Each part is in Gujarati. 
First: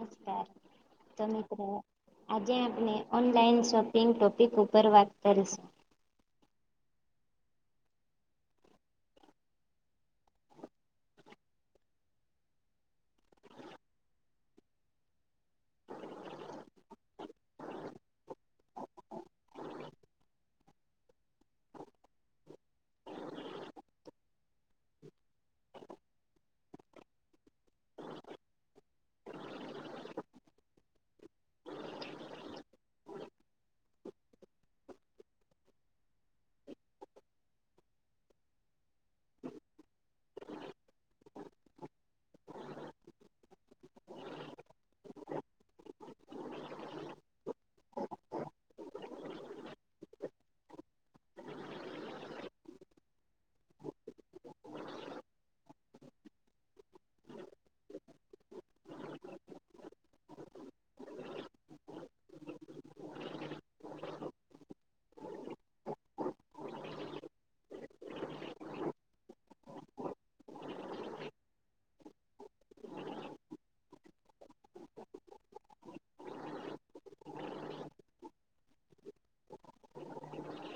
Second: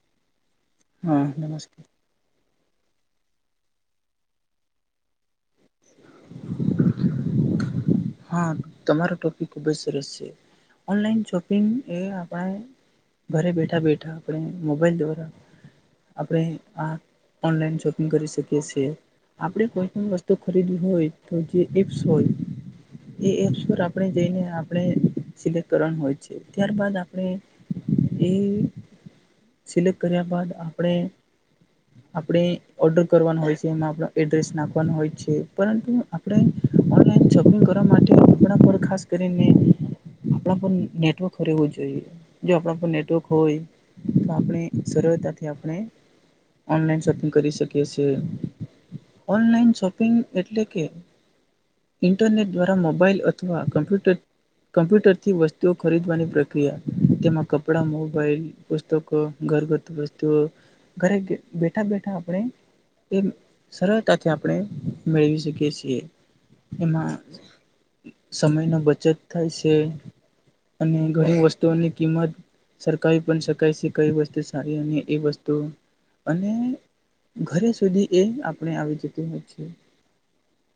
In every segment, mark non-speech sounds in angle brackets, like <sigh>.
નમસ્કાર તો હા મિત્રો નમસ્કાર આજે આપણે ઓનલાઈન શોપિંગ ટોપિક ઉપર વાત કરીશ <unintelligible> હા તમારો ટોપિક ખુબજ સરસ છે, ઓનલાઈ શોપિંગ એ આપણા ઘરે બેઠા બેઠા આપણે મોબાઈલ દ્વારા આપણે આ ઓનલાઈન શોપિંગ કરી શકીએ છે. આપણે કોઈ પણ વસ્તુ ખરીદવી હોય તો જે એપ્સ હોય એ એપ્સ પર આપણે જઈને આપણે સિલેક્ટ કરવાનું હોય છે. ત્યારબાદ આપણે એ સિલેક્ટ કર્યા બાદ આપણે <unintelligible> આપણે ઓર્ડર કરવાનુ હોય છે, એમાં આપણ એડ્રેસ નાખવાનુ હોય છે, પરંતુ આપડે ઓનલાઈન શોપિંગ કરવા માટે આપડા પર ખાસ કરીને આપણા પર નેટવર્ક રહેવું જોઈએ જો આપણા પર નેટવર્ક હોય તો આપણે સરળતાથી આપણે ઓનલાઈન શોપિંગ કરી શકીએ છે. ઓનલાઈન શોપિંગ એટલે કે ઇન્ટરનેટ દ્વારા મોબાઈલ અથવા કમ્પ્યુટર કમ્પ્યુટરથી વસ્તુઓ ખરીદવાની પ્રક્રિયા તેમાં કપડા મોબાઈલ પુસ્તકો ઘર ઘર વસ્તુઓ ઘરે બેઠા બેઠા આપણે એ સરળતાથી આપણે મેળવી શકીએ છીએ એમાં સમયનો બચત થાય છે. અને ઘણી વસ્તુઓની કિંમત સરખાવી પણ શકાય છે, કઈ વસ્તુ સારી અને એ વસ્તુ અને ઘરે સુધી એ આપણે આવી જતી હોય છે,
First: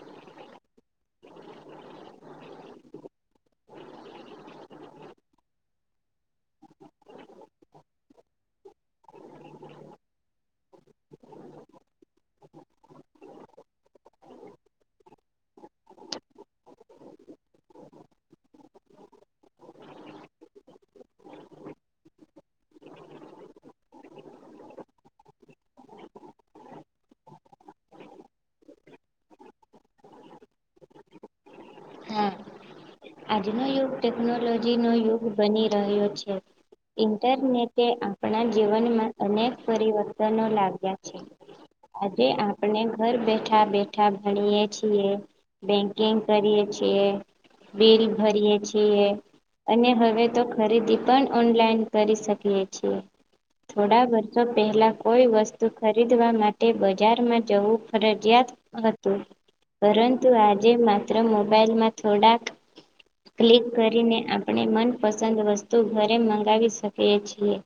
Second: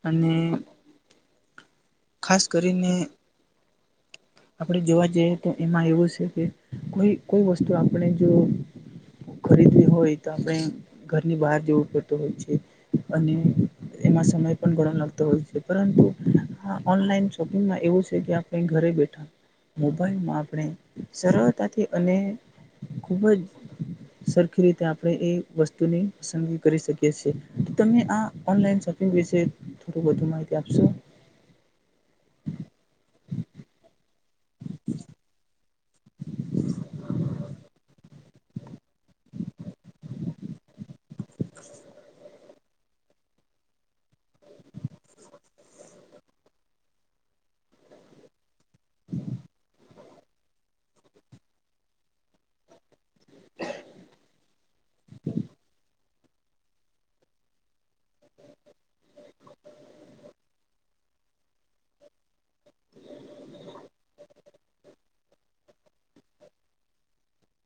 અને ખાસ કરીને હ આપણે જોવા જઈએ તો એમાં એવું છે, કે કોઈ કોઈ વસ્તુ આપણે જો ખરીદવી હોય તો આપણે ઘરની બહાર જવું પડતું હોય છે. અને એમાં સમય પણ ઘણો લાગતો હોય છે, પરંતુ હા ઓનલાઈન શોપિંગમાં એવું છે, કે આપણે ઘરે બેઠા મોબાઈલમાં આપણે સરળતાથી અને ખૂબ જ સરખી રીતે આપણે એ વસ્તુની પસંદગી કરી શકી છે, તો તમે આનલાઈન સો પીગ વિશે થોડું વધુ માહિતી આપશો? હા આજનો યુગ ટેકનોલોજીનો યુગ બની રહ્યો છે. ઇન્ટરનેટે આપણા જીવનમાં અનેક પરિવર્તનો લાગ્યા છે. આજે આપણે ઘર બેઠા બે ઠા ભણીએ છીએ બેંકિંગ કરીએ છીએ બિલ ભરીએ છીએ અને હવે તો ખરીદી પણ ઓનલાઈન કરી શકીએ છીએ થોડા વર્ષો પહેલા કોઈ વસ્તુ ખ રીદવા માટે બજારમાં જવું ફરજિયાત હતું પરંતુ આજે માત્ર મોબાઈલમાં થોડાક ક્લિક કરીને આપણે મનપસંદ વસ્તુ ઘરે મંગાવી શકીએ છીએ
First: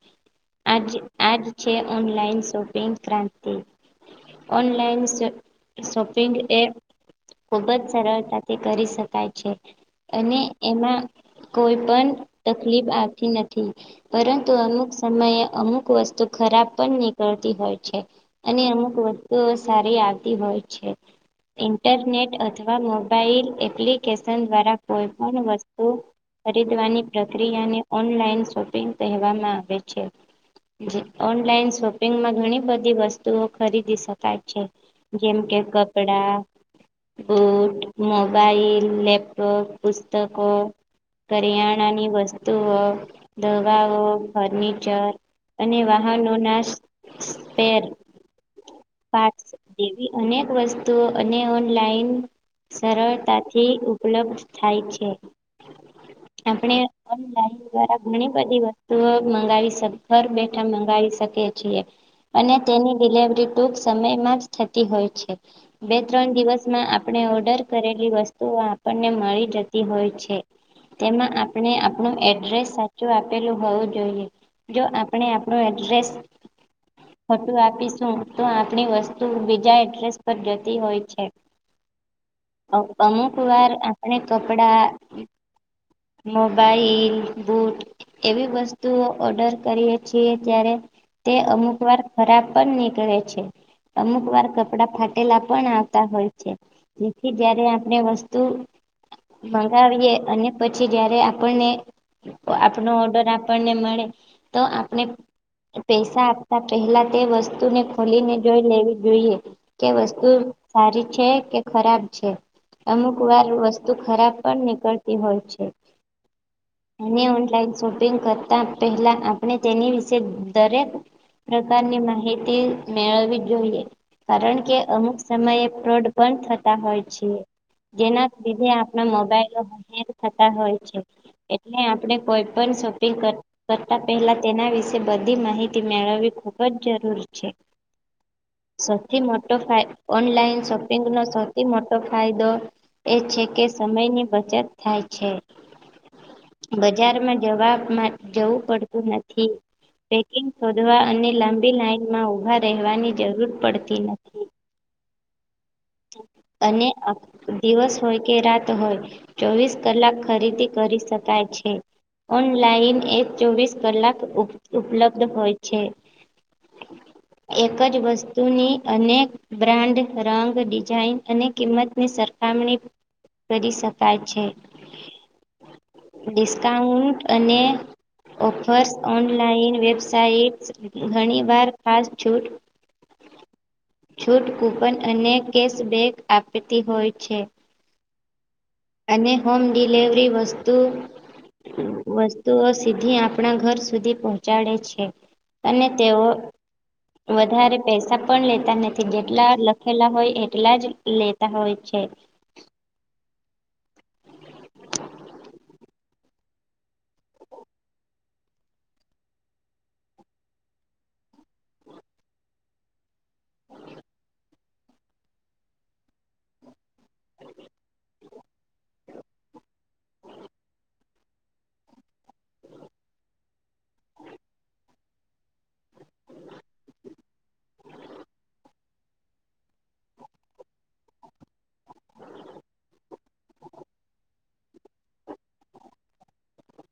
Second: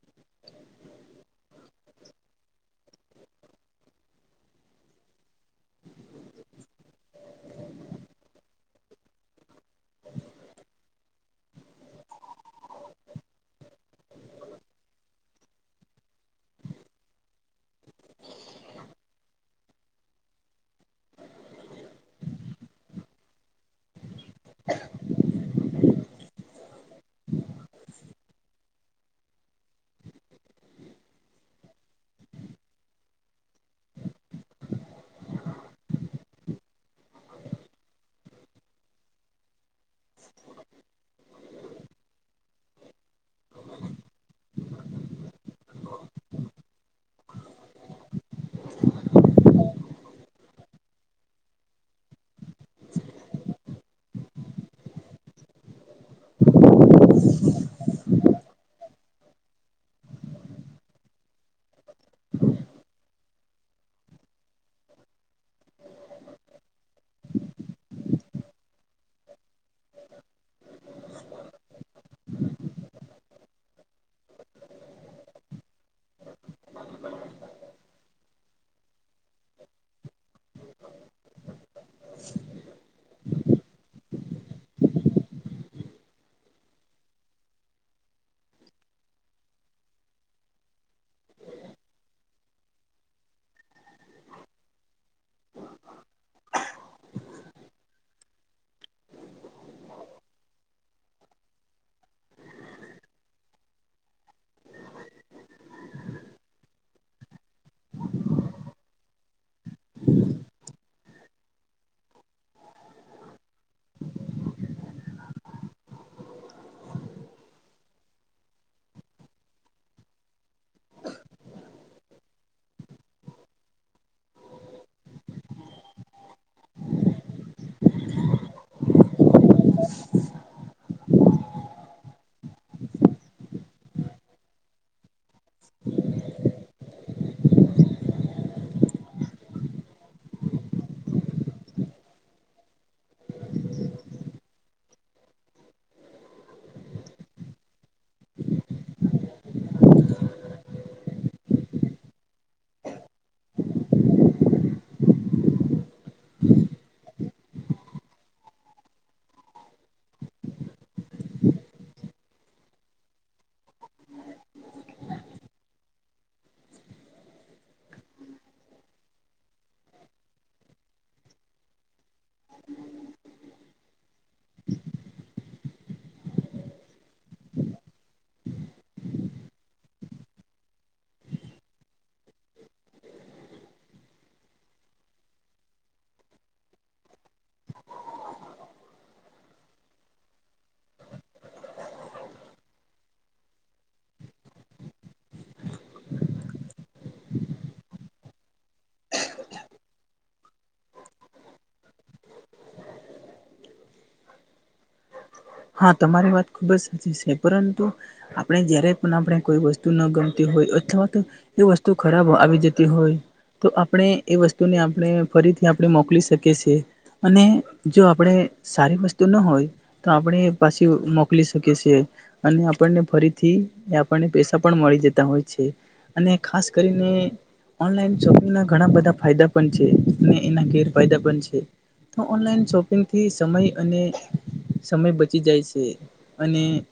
આજ આજ છે, ઓનલાઈન શોપિંગ ક્રાંતિ ઓનલાઇન શ શોપિંગ એ ખુબ જ સરળતાથી કરી શકાય છે, અને એમાં કોઈ પણ તકલીફ આવતી નથી. પરંતુ અમુક સમયે અમુક વસ્તુ ખરાબ પણ નીકળતી હોય છે, અને અમુક વસ્તુઓ સારી આવતી હોય છે, ઇન્ટરનેટ અથવા મોબાઈલ એપ્લિકેશન દ્વારા કોઈ પણ વસ્તુ ખરીદવાની પ્રક્રિયાને ઓનલાઈન શોપિંગ કહેવામાં આવે છે. ઓનલાઈન શોપિંગમાં ઘણી બધી વસ્તુઓ ખરીદી શકાય છે. જેમ કે કપડા, બુટ, મોબાઈલ, લેપટોપ પુસ્તકો કરિયાણાની વસ્તુઓ, દવાઓ, ફર્નિચર અને વાહનોના સ્પેર પાટસ જેવી અનેક વસ્તુઓ અને ઓનલાઈન સરળતાથી ઉપલબ્ધ થાય છે. આપણે ઓનલાઈન દ્વારા ઘણી બધી વસ્તુઓ મંગાવી શ ઘર બેઠા મંગાવી શકીએ. છીએ અને તેની ડિલવરી ટૂંક સમયમાં જ થતી હોય છે. બે ત્રણ દિવસમાં આપણે ઓર્ડર કરેલી વસ્તુઓ આપણને મળી તી હોય છે, તેમાં આપણે આપણ એડ્રેસ સા ચો આપેલું હોવું જોઈએ જો આપણે આપણ એડ્રેસ ખોટુ આપીશું તો આપણી વસ્તુ બીજા એડ્રેસ પર જતી હોય છે. અ અમુક વાર આપણે કપડા મોબાઈલ બુટ- એવી વસ્તુઓ ઓર્ડર કરીએ છીએ ત્યારે- તે અમુક વાર ખરાબ પણ નીકળે છે. અમુક વાર કપડા ફાટેલા પણ આવતા હોય છે. જેથી જયારે આપણે વસ્તુ- મંગાવીએ અને પછી જયારે આપણને- આપનો ઓર્ડર આપણને મળે તો આપણે- પૈસા આપતા પહેલા તે વસ્તુને ખોલીને જોઈ લેવી જોઈએ- કે વસ્તુ સારી છે કે ખરાબ છે અમુક વારત- ખરાબ પણ નીકળતી હોય છે. અને ઓનલાઈન શોપિંગ કરતા પહેલા આપણે તેની વિશે દરેક- પ્રકારની માહિતી મેળવી જ જોઈએ- કારણ કે અમુક સમયે પ્રો પણંધ થતા હોય છે જેના- લીધે આપણા મોબાઈલો હેંગ થતા હોય છે. એટલે આપણે કોઈ પણ શોપિંગ કર- કરતા પહેલા તેના વિશે બધી માહિતી મેળવવી ખૂબ જ જરૂરી છે. સૌથી મોટો ઓનલાઈન શોપિંગ ન સૌથી મોટો ફાયદો- એ છે કે સમયની બચત થાય છે. બજારમાં જવા જવું પડતું નથી. પેકિંગ શોધવા અને લાંબી લાઈનમાં ઊભા રહેવાની જરૂર પડતી નથી. અને- દિવસ હોય કે રાત હોય ચોવીસ કલાક ખરીદી કરી શકાય છે. ઓનલાઈન એ ચોવીસ કલાક ઉપલબ્ધ હોય છે. <inaudible> એક જ વસ્તુની અનેક બ્રાન્ડ રંગ ડિઝાઇન અને કિંમતની સર- <unintelligible> કરી શકાય છે. ડિસ્કાઉન્ટ અને- ઓફર્સ ઓનલાઈન વેબસાઇટ્સ ઘણી વાર ખાસ છૂટ- છૂટ કૂપન અને કેશબેક આપતી હોય- અને હોમ ડિલવરી વસ્તુ- વસ્તુઓ સીધી આપણા ઘર સુધી પહોંચાડે છે. અનેન તેઓ- વધારે પૈસા પણ લેતા નથી જેટલા લખેલા હોય એટલા જ લેતા હોય- છે. હા તમારી વાત ખુબ જ સાચી છે પરંતુ- આપણે જય્યારે પણ આપણે કોઈ વસ્તુ ન ગમતી હોય અથવા તો- વસ્તુ ખરાબ આવી જતી હોય- તો આપણે એ વસ્તુને આપણે ફરીથી આપણે મોકલી શકીએ છીએ- અને જો આપણે સારી વસ્તુ ન હોય- તો આપણે પાછી મોકલી શકીએ છીએ- અને આપણને ફરીથી આપણને પૈસા પણ મળી જતા હોય છે. અને ખાસ કરીને- ઓનલાન શોપિંગ ના ઘણા બધા ફાયદા પણ છે અને એના ગેરફાયદા પણ છે. તો ઓનલાઈન શોપિંગથી સમય અને- સમય બચી જાય છે અને-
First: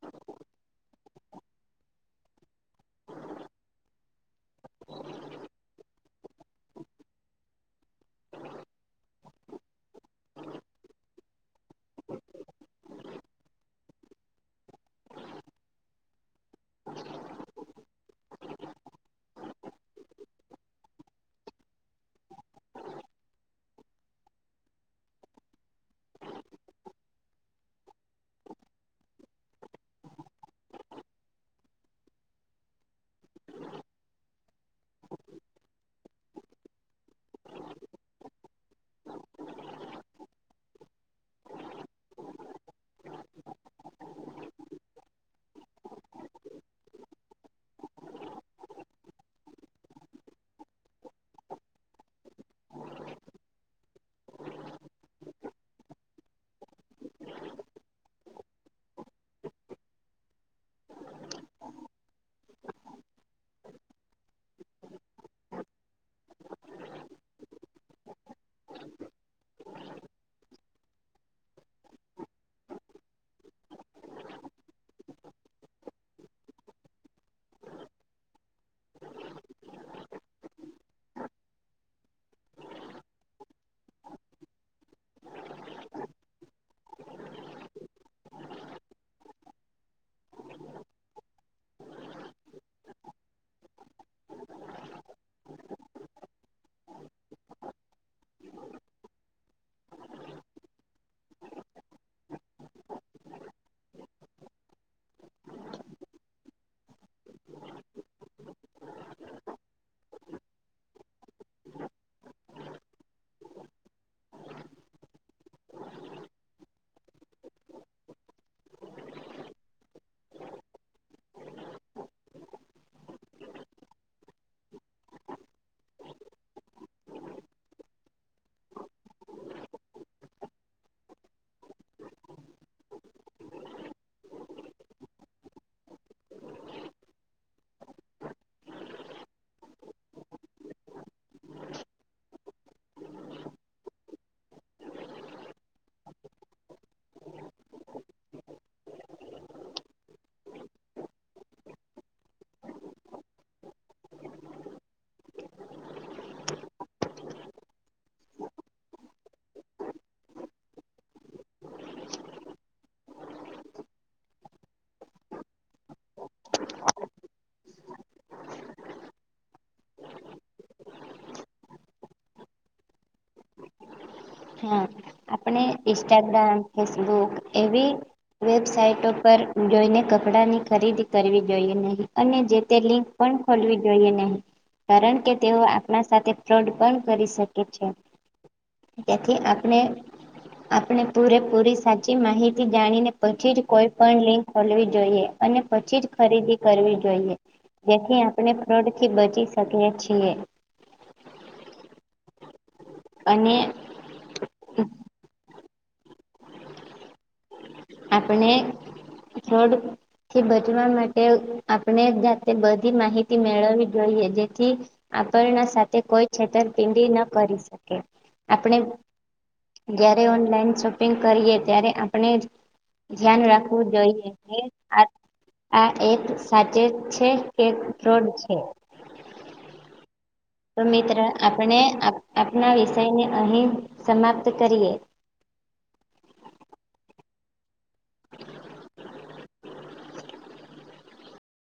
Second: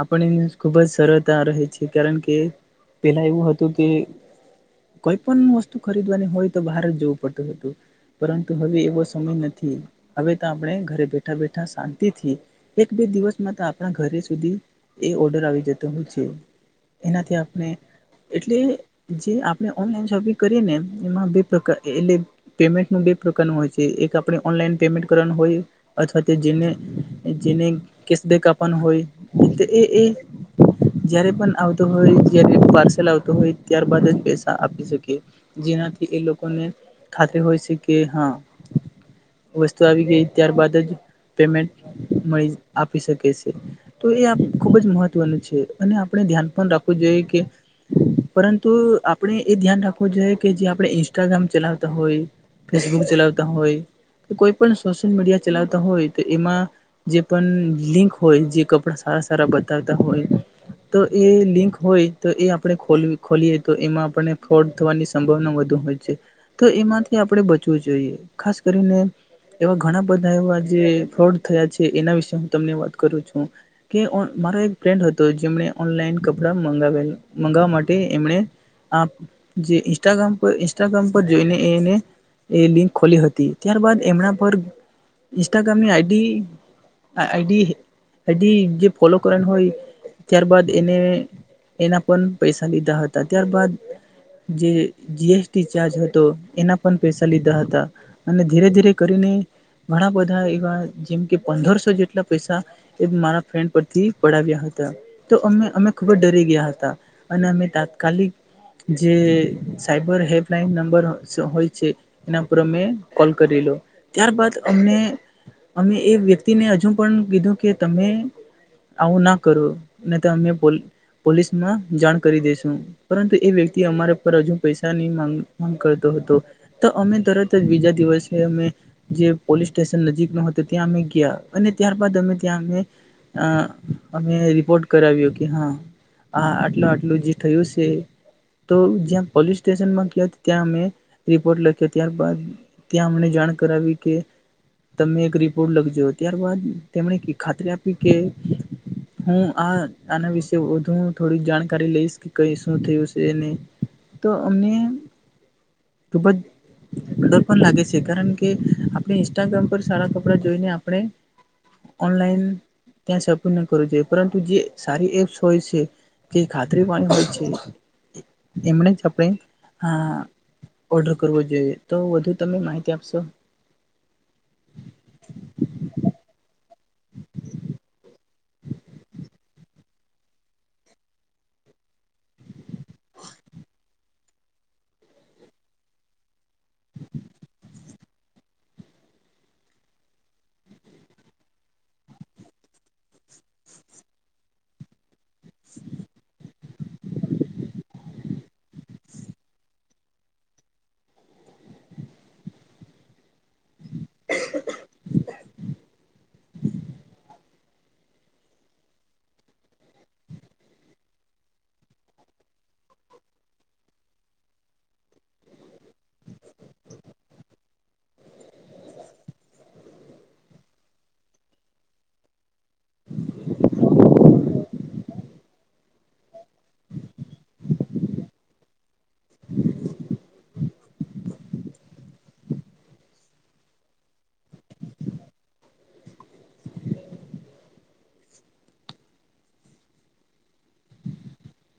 આપણ્ય ખુબ જ સરળતા રહે છે કારણ કે પેલા એવું હતું કે- કોઈ પણ વસ્તુ ખરીદવાની હોય તો બહાર જવું પડતું હતું- પરંતુ હવે એવો સમય નથી હવે તો આપણે ઘરે બેઠા બેઠા શાંત- થી એક બે દિવસમાં તો આપણા ઘરે સુધી એ ઓર્ડર આવી જતો હો છે. એનાથી આપણે- એટલે જે આપણે ઓનલાઈન શોપિંગ કરીએ ને એમાં બે પ્રકાર <unintelligible> પેમેન્ટ ન બે પ્રકારનું હોય છે એક આપણે ઓનલાઈન પેમેન્ટ કરવાનું હોય અથવા તો જેને જિ કસદ કપન હોય તે એ એ જારે પણ આવતો હોય જ્યારે પાર્સલ આવતો હોય ત્યાર બાદ જ પૈસા આપી શકે જેનાથી એ લોકોને ખાતરી હોય છે કે હા વસ્તુ આવી ગઈ ત્યારબાદ જ પેમેન્ટ મળી આપી શકે છે તો એ ખુબ જ મહત્વનું છે અને આપણે ધ્યાન પણ રાખવું જોઈએ કે પરંતુ આપણે એ ધ્યાન રાખવું જોઈએ કે જે આપણે ઇન્સ્ટાગ્રામ ચલાવતા હોય ફેસબુક ચલાવતા હોય કે કોઈ પણ સોશિયલ મીડિયા ચલાવતા હોય એમાં જે પણ લિંક હોય જે કપડા સારા સારા બતાવતા હોય તો એ લિંક હોય તો એ આપણે ખોલ ખોલીએ તો એમાં આપણે ફ્રોડ થવાની સંભાવના વધુ હોય છે તો એમાંથી આપણે બચવું જોઈએ ખાસ કરીને એવા ઘણા બધા એવા જે ફોડ થયા છે એના વિશે હું તમને વાત કરું છું કે મારો એક ફ્રેન્ડ હતો જેમને ઓનલાઈન કપડા મગાવેલા મંગાવવા માટે એમણે આપ જે ઇન્સ્ટાગ્રામ પર ઇન્સ્ટાગ્રામ પર જોઈને એને એ લિંક ખોલી હતી ત્યારબાદ એમના પર ઇન્સ્ટાગ્રામની આઈડી આઈડી આઈડી જે ફોલો કર હોય ત્યારબાદ એને એના પણ પૈસા લીધા હતા ત્યારબાદ જે જીએસટી ચાર્જ હતો એના પણ પૈસા લીધા હતા અને ધીરે ધીરે કરીને ઘણા બધા એવા જેમ કે પંદરસો જેટલા પૈસા એ મારા ફેન્ડ પરથી પડાવ્યા હતા તો અમે અમે ખૂબ જ ડરી ગયા હતા અને અમે તાત્કાલિક જે સાયબર હેલ્પલાઈન નંબર હોય છે એના પર અમે કોલ કરી લો ત્યારબાદ અમને અમે એ વ્યક્તિને હજુ પણ કીધું કે તમે આવું ના કરું ને તો અમે પોલીસમાં જાણ કરી દેસુ પરંતુ એ વ્યક્તિ અમારા પર હજુ પૈસા નનીગ માંગ કરતો હતો તો અમે તરત જ બીજા દિવસે અમે જે પોલીસ સ્ટેશન નજીક ન ત્યાં અમે ગયા અને ત્યારબાદ અમે ત્યાં અમે અ અમે રિપોર્ટ કરાવ્યો કે હા હા આટલું આટલું જે થયું છે તો જ્યાં પોલીસ સ્ટેશનમાં ગયા ત્યાં અમે રિપોર્ટ લખ્યો ત્યારબાદ ત્યાં અમને જાણ કરાવી કે તમે એક ર રોડ લગજ્યો ત્યારબાદ તેમણે ખાતરી આપી કે હું આ આના વિશે વધુ થોડીક જાણકારી લઈશ કે કઈ શું થયું છેને તો અમને ખુબ જ ડર પણ લાગે છે કારણ કે આપણે ઇન્સ્ટાગ્રામ પર સારા કપ જોઈને આપણે ઓનલાઈન ત્યાં સપ કરવું જોઈએ પરંતુ જે સારી એપ્સ હોય છે કે ખાતરી પાની હોય છે એમને જ આપણે આ ઓર્ડર કરવો જોઈએ તો વધુ તમે માહિતી આપશો હા આપણે ઇન્સ્ટાગ્રામ ફેસબુક એવી વેબસાઇટ પર જોઈને કપડાં ની ખરીદી કરવી જોઈએ નહીં અને જે તે લિંક પણ ખોલવી જોઈએ નહી કારણ કે તેઓ આપણા સાથે ફ્રોડ પણ કરી શકે છે ત્યાથી આપણે આપણે પૂરેપૂરી સાચી માહિતી જાણીને પછી જ કોઈ પણ લિંક ખોલવી જોઈએ અને પછી જ ખરીદી કરવી જોઈએ જેથી આપણે ફ્રોડ થી બચી શકીએ છીએ અને <inaudible> આપણે થોડ <unintelligible> થી બચવા માટે આપણે જાતે બધી માહિતી મેળવવી જોઈએ જેથી આપણણા સાથે કોઈ છેતરપિંડી ન કરી શકે આપણે જયારે ઓનલાઈન શોપિંગ કરીએ ત્યારે આપણે ધ્યાન રાખવું જોઈએ આ આ એક સાચે છે કે ફ્રોડ છે? <inaudible> તો મિત્ર આપણે આપના વિષયને અહી સમાપ્ત કરીએ.